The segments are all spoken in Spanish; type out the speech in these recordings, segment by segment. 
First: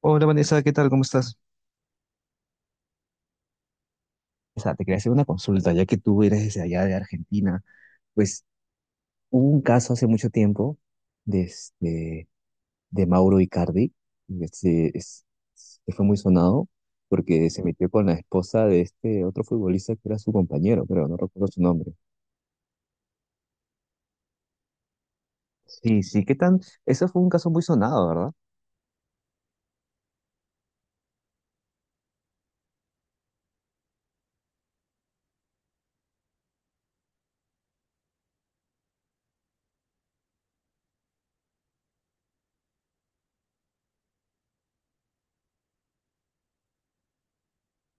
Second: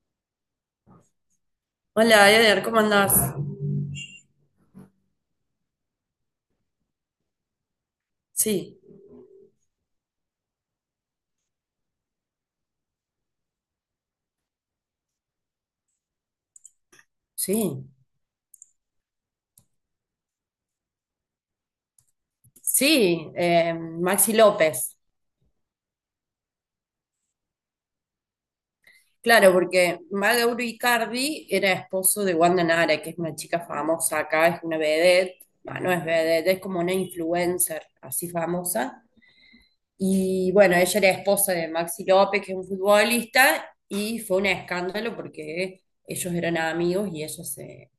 Hola Vanessa, ¿qué tal? ¿Cómo estás? Hola, Eder, ¿cómo andás? O sea, te quería hacer una consulta, ya que tú eres desde allá de Argentina. Pues Sí, hubo un caso hace mucho tiempo de, de Mauro Icardi, que se- es- que fue muy sonado porque se metió sí, con la esposa de este otro futbolista que era su compañero, pero no recuerdo su nombre. sí, Maxi López. Sí, sí, ¿qué tan? Eso fue un caso muy sonado, ¿verdad? Claro, porque Maga Icardi era esposo de Wanda Nara, que es una chica famosa acá, es una vedette. Bah, no es vedette, es como una influencer así famosa. Y bueno, ella era esposa de Maxi López, que es un futbolista, y fue un escándalo porque ellos eran amigos y ella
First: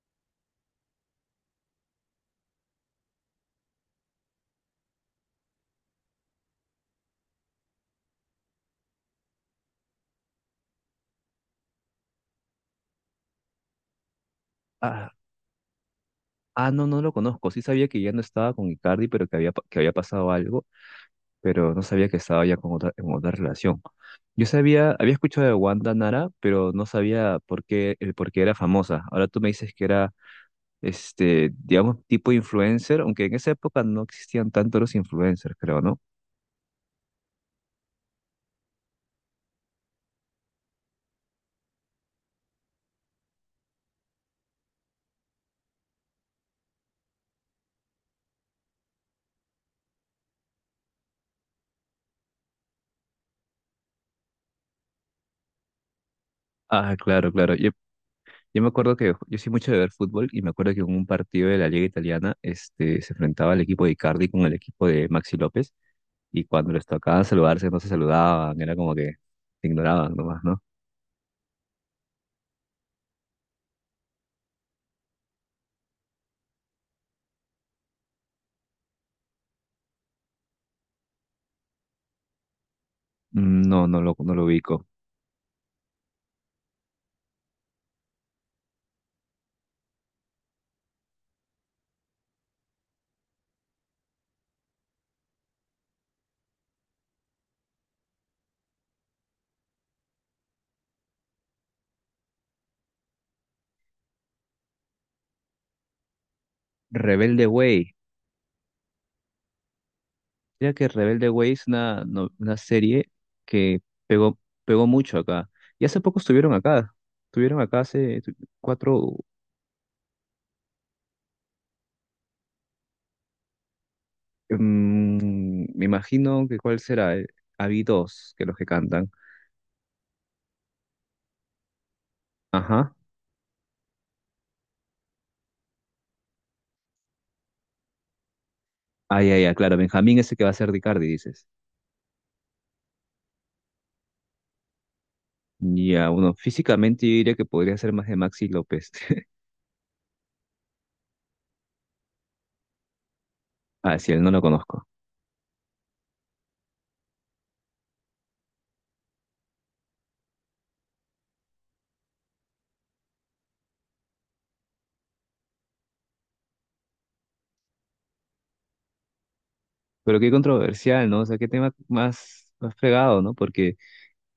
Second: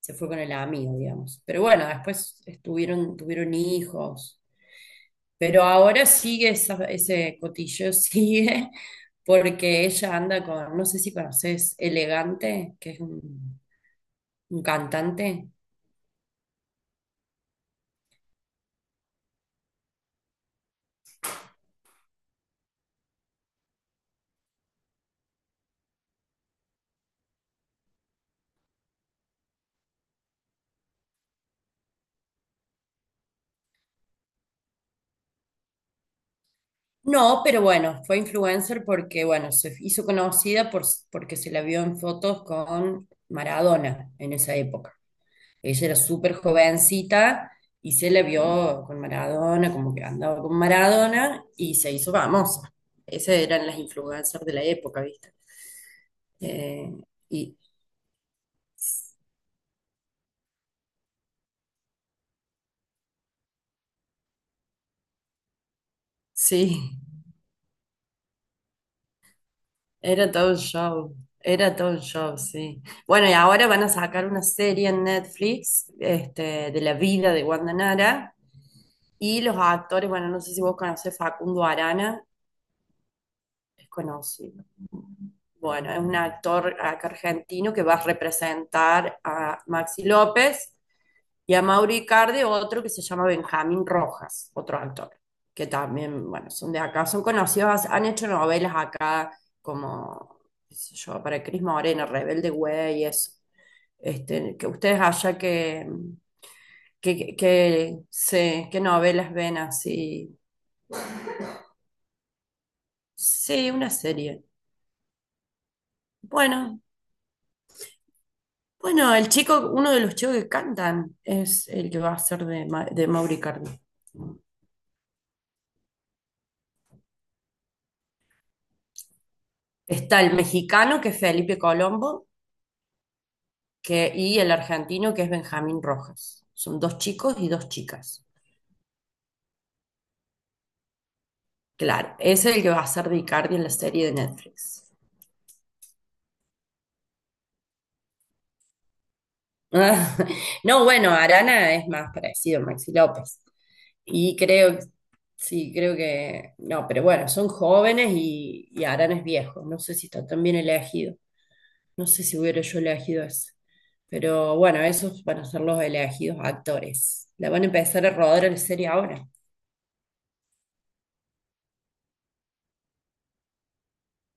se fue con el amigo, digamos. Pero bueno, después tuvieron hijos. Pero ahora sigue ese cotilleo, sigue, porque ella anda con no sé si conoces, Elegante, que es un Ah, cantante. ah, no, no lo conozco. Sí sabía que ya no estaba con Icardi, pero que había, que había pasado algo, pero no sabía que estaba ya con otra, en otra relación. Yo sabía, había escuchado de Wanda Nara, pero no sabía por qué, el por qué era famosa. Ahora tú me dices que era, este, digamos, tipo influencer, aunque en esa época no existían tanto los influencers, creo, ¿no? No, pero bueno, fue influencer porque se hizo conocida por, porque se la vio en fotos con Maradona en esa época. Ella era súper jovencita y se la vio con Maradona, como que andaba con Maradona y se hizo famosa. Esas eran las influencers de la época, ¿viste? Eh, Ah, claro, claro. y Yo me acuerdo que yo soy mucho de ver fútbol y me acuerdo que en un partido de la Liga Italiana, este, se enfrentaba el equipo de Icardi con el equipo de Maxi López y cuando les sí, tocaba saludarse no se saludaban, era como que se ignoraban era nomás, todo un ¿no? show, era todo un show, sí. Bueno, y ahora van a sacar una serie en Netflix, este, de la vida de Wanda Nara y los actores, bueno, no sé si vos conocés Facundo Arana, Mm. No, es no lo, no lo conocido. ubico. Bueno, es un actor acá argentino que va a representar a Maxi López y a Mauri Icardi, otro que se llama Benjamín Rojas, otro actor, que también, bueno, son de acá, son conocidos, han hecho novelas acá como, qué sé yo, para Cris Morena, Rebelde Güey, y eso. Este, que ustedes allá que, que, que, Rebelde Way. que qué novelas ven así. Mira que Rebelde Way es una, una serie Sí, que una pegó, serie. pegó mucho acá. Y hace poco estuvieron Bueno, acá. Estuvieron acá Bueno, cuatro. el chico, uno de los chicos que cantan es el que va a ser de Mauri Cardi. Mm, me imagino que cuál será. Habí dos que los que cantan. Está el mexicano, que es Felipe Colombo, Ajá. Y el argentino, que es Benjamín Rojas. Son dos chicos y dos chicas. Ah, ya, ya, claro. Benjamín ese que va a ser Ricardi, dices. Claro, ese es el que va a ser de Icardi en la serie de Netflix. Ya, uno físicamente yo diría que podría ser más de Maxi López. Ah, No, bueno, Arana es más parecido a Maxi López. Ah, sí, él no Y lo creo, conozco. sí, creo que, no, pero bueno, son jóvenes y Arana es viejo. No sé si está tan bien elegido. No sé si hubiera yo elegido eso. Pero bueno, esos van a ser los elegidos actores. La van a empezar a rodar en serie ahora. Pero qué controversial, ¿no? O sea, qué tema más, más fregado, ¿no? Porque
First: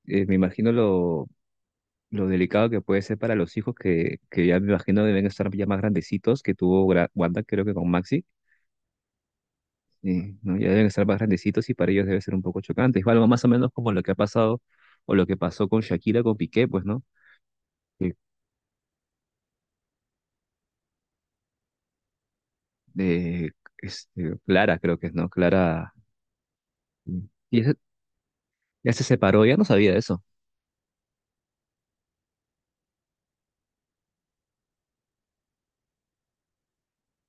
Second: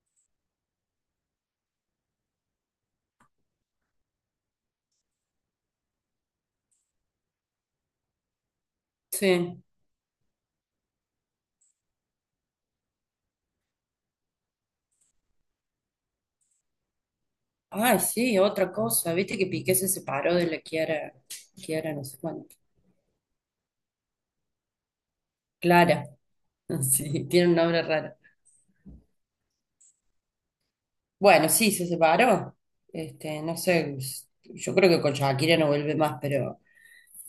me imagino lo delicado que puede ser para los hijos que ya me imagino deben estar ya más grandecitos que tuvo Wanda, creo que con Maxi, Sí. ¿No? Ya deben estar más grandecitos y para ellos debe ser un poco chocante. Es algo más o menos como lo que ha pasado o lo que pasó con Shakira, con Piqué, pues, ¿no? Ay, Eh, sí, otra cosa. Viste que Piqué se separó de la Kiara, Kiara no sé cuánto. eh, Clara, creo que es, ¿no? Clara. Clara. Sí, Mm. tiene un Y ese- nombre raro. ya se separó, ya no sabía de eso. Bueno, sí, se separó. Este, no sé, yo creo que con Shakira no vuelve más, pero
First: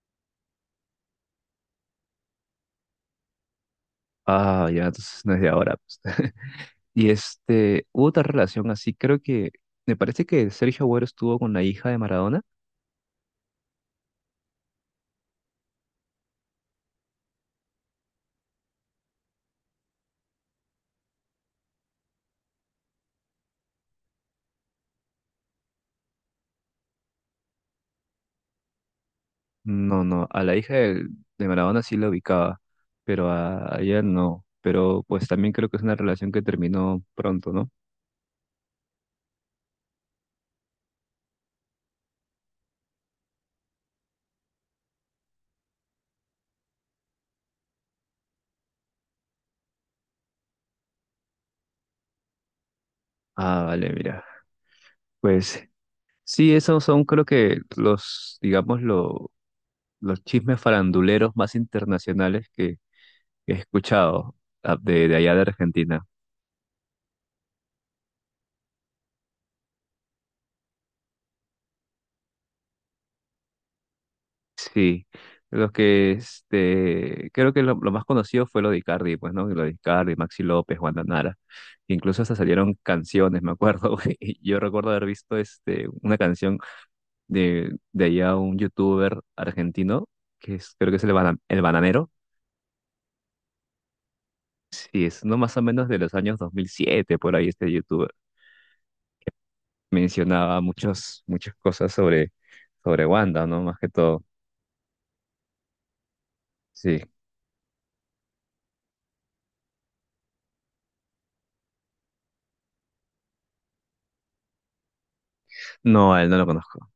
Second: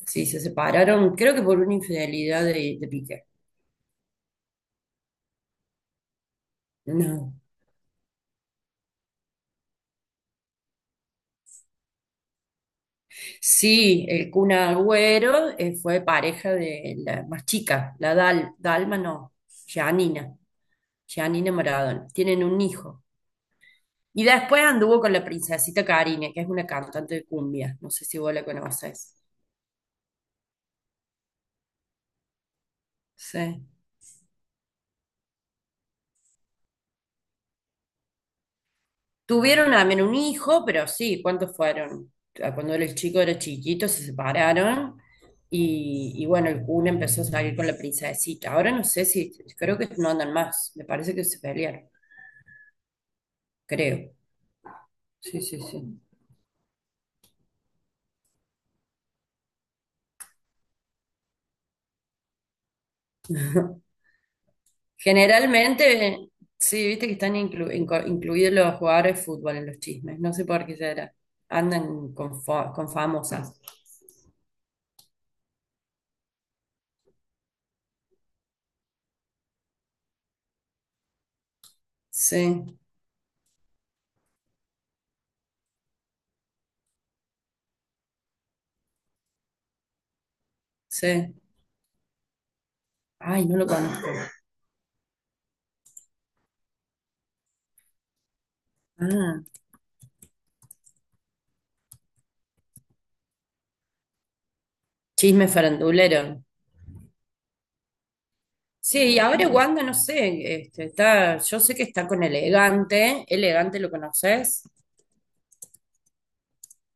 sí, se separaron, creo que por una infidelidad de Piqué. Ah, ya, entonces no es de ahora, pues. Y No. este, hubo otra relación así, creo que, me parece que Sergio Agüero estuvo con la hija de Maradona. Sí, el Kun Agüero fue pareja de la más chica, la Dal, Dalma no, Gianina, Gianina Maradona. Tienen un hijo. Y después anduvo con la princesita Karine, que es una cantante de cumbia. No sé si vos la conoces. No, no, a de Maradona sí la ubicaba, pero Sí. A ella no. Pero pues también creo que es una relación que terminó pronto, ¿no? Tuvieron también un hijo, pero sí, ¿cuántos fueron? Ah, cuando era el chico era chiquito, se separaron y bueno, el Kun empezó a salir con la princesita. Ahora no sé si, creo que no andan más, me parece que se pelearon, Ah, vale, creo. mira. Sí, sí, Pues sí. sí, esos son creo que los, digamos, los chismes faranduleros más internacionales que he escuchado, de allá de Argentina. Generalmente, sí, viste que están incluidos los jugadores de fútbol en los chismes, no sé por qué será. Andan con, con famosas. Sí, los que este, creo que lo más conocido fue lo de Icardi, pues, ¿no? Lo de Icardi, Maxi López, Wanda Nara. Incluso hasta salieron Sí, canciones, me acuerdo. Y yo recuerdo haber visto este, una canción de allá un youtuber argentino, que es, creo que es el, sí. El Bananero. Ay, no lo conozco. Sí, es no más o menos de los años 2007 por ahí este youtuber. Ah, Mencionaba muchos, muchas cosas sobre, sobre Wanda, ¿no? Más que todo. chisme farandulero. Sí. Sí, y ahora Wanda, no sé, este, está, yo sé que está con Elegante, Elegante lo conoces, No, a él no lo conozco.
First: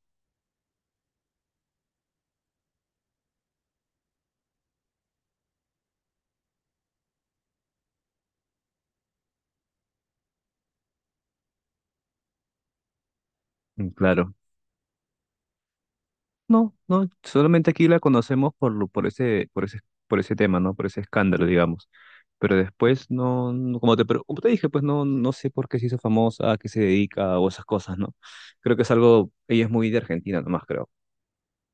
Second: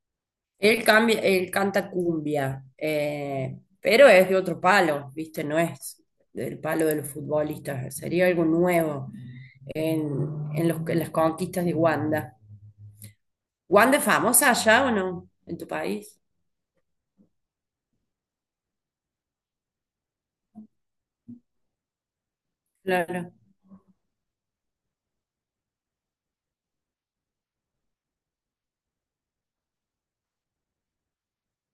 él cambia, él canta cumbia, pero es de otro palo, ¿viste? No es del palo de los futbolistas, sería algo nuevo en, en en las conquistas de Wanda. ¿Wanda es Claro. famosa allá o no? ¿En tu país? No, no, solamente aquí la conocemos por, por ese, por ese, por ese tema, ¿no? Por ese escándalo, digamos. Pero después Claro. no, como te, como te dije, pues no, no sé por qué se hizo famosa, a qué se dedica o esas cosas, ¿no? Creo que es algo, ella es muy de Argentina nomás, creo.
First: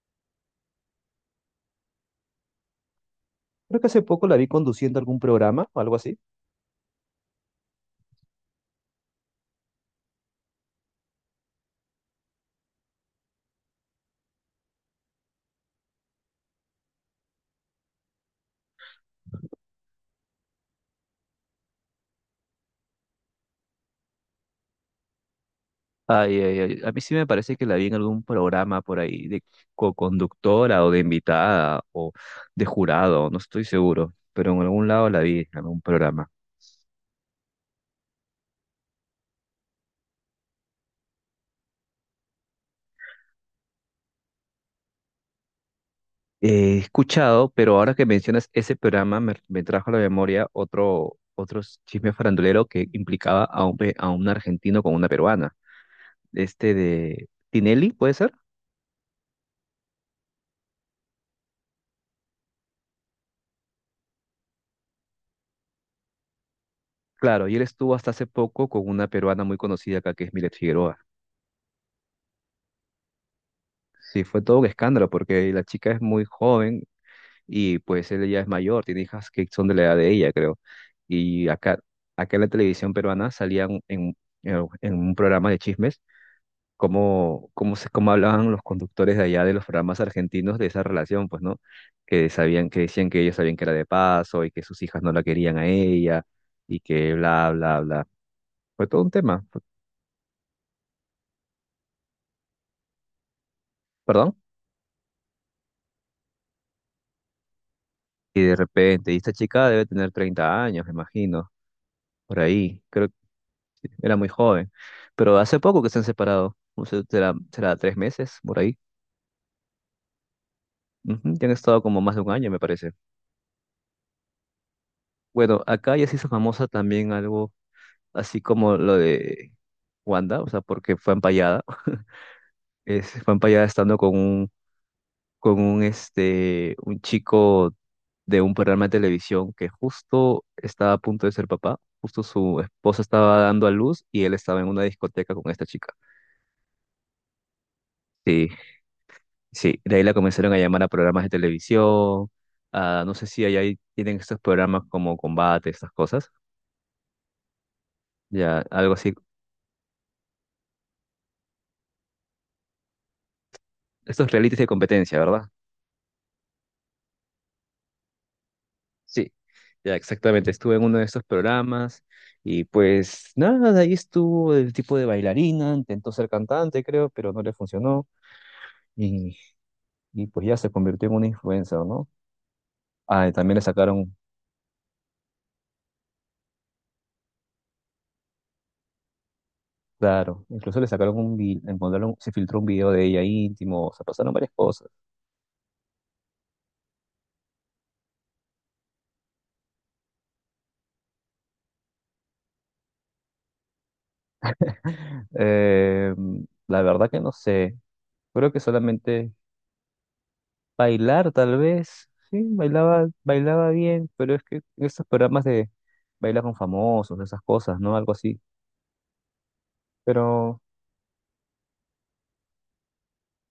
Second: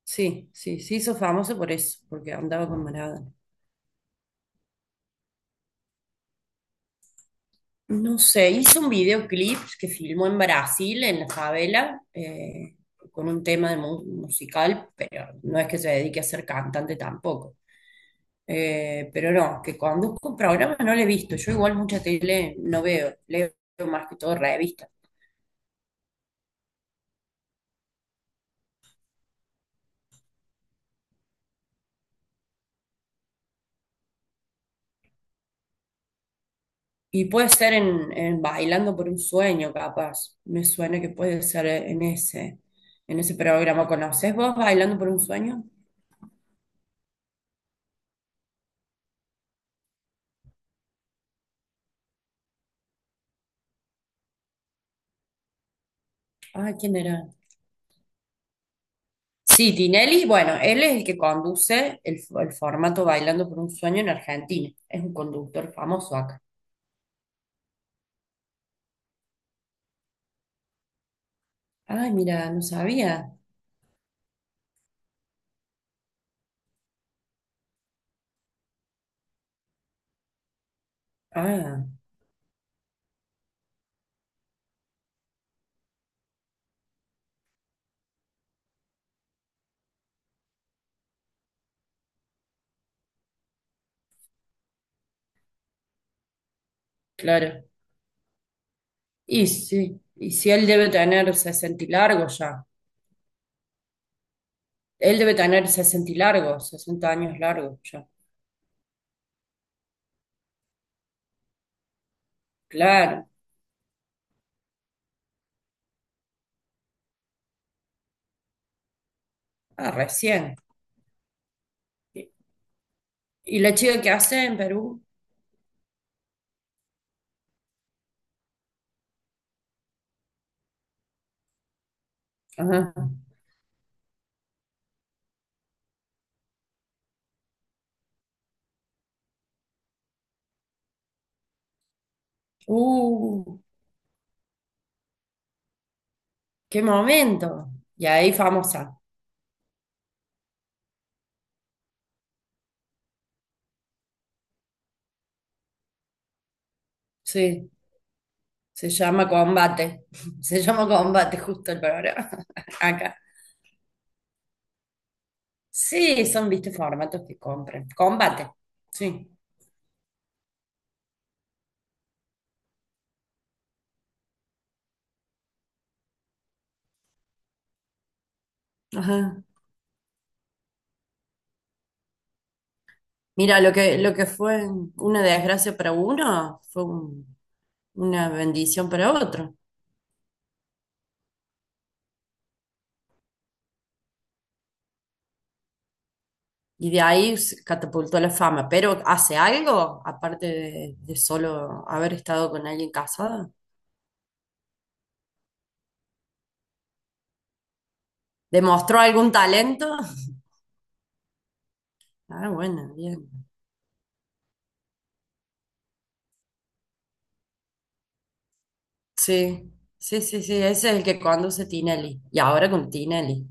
Sí, sí, sí, hizo famoso por eso, porque andaba con Maradona. Creo que hace poco la vi conduciendo algún programa o algo así. No sé, hice un videoclip que filmó en Brasil, en la favela, con un tema de musical, pero no es que se dedique a ser cantante tampoco. Pero no, que conduzco un programa no lo he visto. Yo igual mucha tele no veo, leo más que todo revistas. Ay, ay, ay. A mí sí me parece que la vi en algún programa por ahí de co-conductora o de invitada o de jurado, no estoy seguro, pero en algún lado la vi en algún programa. Y puede ser en Bailando por un sueño, capaz. Me suena que puede ser en ese programa. ¿Conoces vos Bailando por un sueño? He escuchado, pero ahora que mencionas ese programa, me trajo a la memoria otro, otro chisme farandulero que implicaba a un, a un argentino con una peruana. Este Ah, ¿quién era? de Tinelli, ¿puede ser? Sí, Tinelli, bueno, él es el que conduce el formato Bailando por un Sueño en Argentina. Es un conductor famoso acá. Claro, y él estuvo hasta hace poco con una peruana muy conocida acá, que es Milet Figueroa. Ay, mira, no sabía. Sí, fue todo un escándalo porque la chica es muy joven y pues él ya es mayor, tiene hijas que son de la edad de ella, creo. Y acá, Ah, acá en la televisión peruana salían en, en un programa de chismes cómo, cómo, se, cómo hablaban los conductores de allá de los programas argentinos de esa relación, pues, ¿no? Que sabían, que decían que ellos sabían que era de paso y que sus hijas no la querían a ella y que bla, claro. bla, bla. Fue todo un tema, Y sí, y si él debe tener 60 y largos ya. perdón. Él debe tener 60 y largos, 60 años largos ya. Y de repente, y esta chica debe tener 30 años, me imagino, por ahí. Creo que Claro. era muy joven. Pero hace poco que se han separado, no sé, será, será 3 meses, por ahí. Ah, recién. Ujú, ya han estado como más de un ¿Y, año, me parece. y la chica que hace en Perú? Bueno, acá ya se hizo famosa también algo así como lo de Wanda, o sea, porque fue empallada. Ajá. Es, fue empallada estando con un, este, un chico de un programa de televisión que justo estaba a punto de ser papá. Justo su esposa estaba Uh, dando a luz y él estaba en una discoteca con esta chica. qué momento. Y ahí Sí, famosa. sí. De ahí la comenzaron a llamar a programas de televisión. No sé si allá tienen estos programas como combate, estas cosas. Sí. Ya, Se algo así. llama combate, se llama combate justo el programa acá. Estos realities de competencia, ¿verdad? Sí, son, viste, formatos que compran. Combate, Sí, sí. ya exactamente. Estuve en uno de esos programas y pues nada, de ahí estuvo el tipo de bailarina, intentó ser cantante, creo, pero no le funcionó y, Ajá. y pues ya se convirtió en una influencer, ¿no? Ah, y también Mira, le lo sacaron, que fue una desgracia para uno fue una bendición para otro. claro, incluso le sacaron encontraron, se filtró un video de ella íntimo, o sea, pasaron varias cosas. Y de ahí se catapultó la fama. Pero ¿hace algo? Aparte de solo haber estado con alguien casado. Eh, la verdad que no sé, creo que ¿Demostró algún solamente talento? bailar, tal vez. Sí, Ah, bueno, bailaba, bien. bailaba bien, pero es que esos programas de baila con famosos, esas cosas, ¿no? Algo así. Sí, sí, Pero ese es el que conduce Tinelli. Y ahora con Tinelli.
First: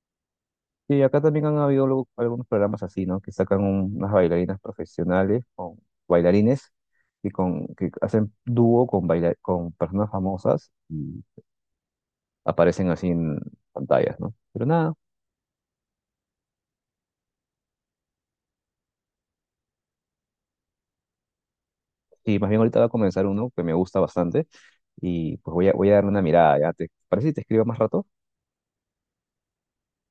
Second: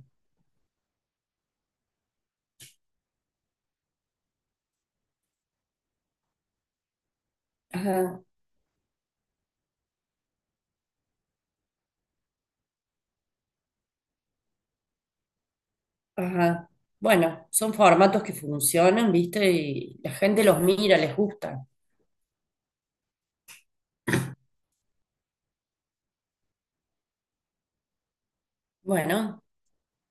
sí, acá también han habido luego algunos programas así, ¿no? Que sacan unas bailarinas profesionales o bailarines y con, que Ajá, hacen dúo con, con personas famosas y aparecen así en pantallas, ¿no? Pero nada, ajá. Bueno, son formatos que funcionan, ¿viste? Y la gente los mira, les gusta. sí, más bien ahorita va a comenzar uno que me gusta bastante y pues voy a, voy a darle una mirada, ¿ya? ¿Te parece si te escribo más rato? Bueno,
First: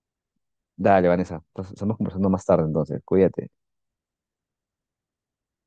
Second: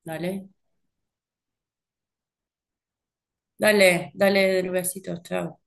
dale, Dale, Vanessa. Entonces, estamos conversando más tarde, entonces. Cuídate. dale, besitos, chao.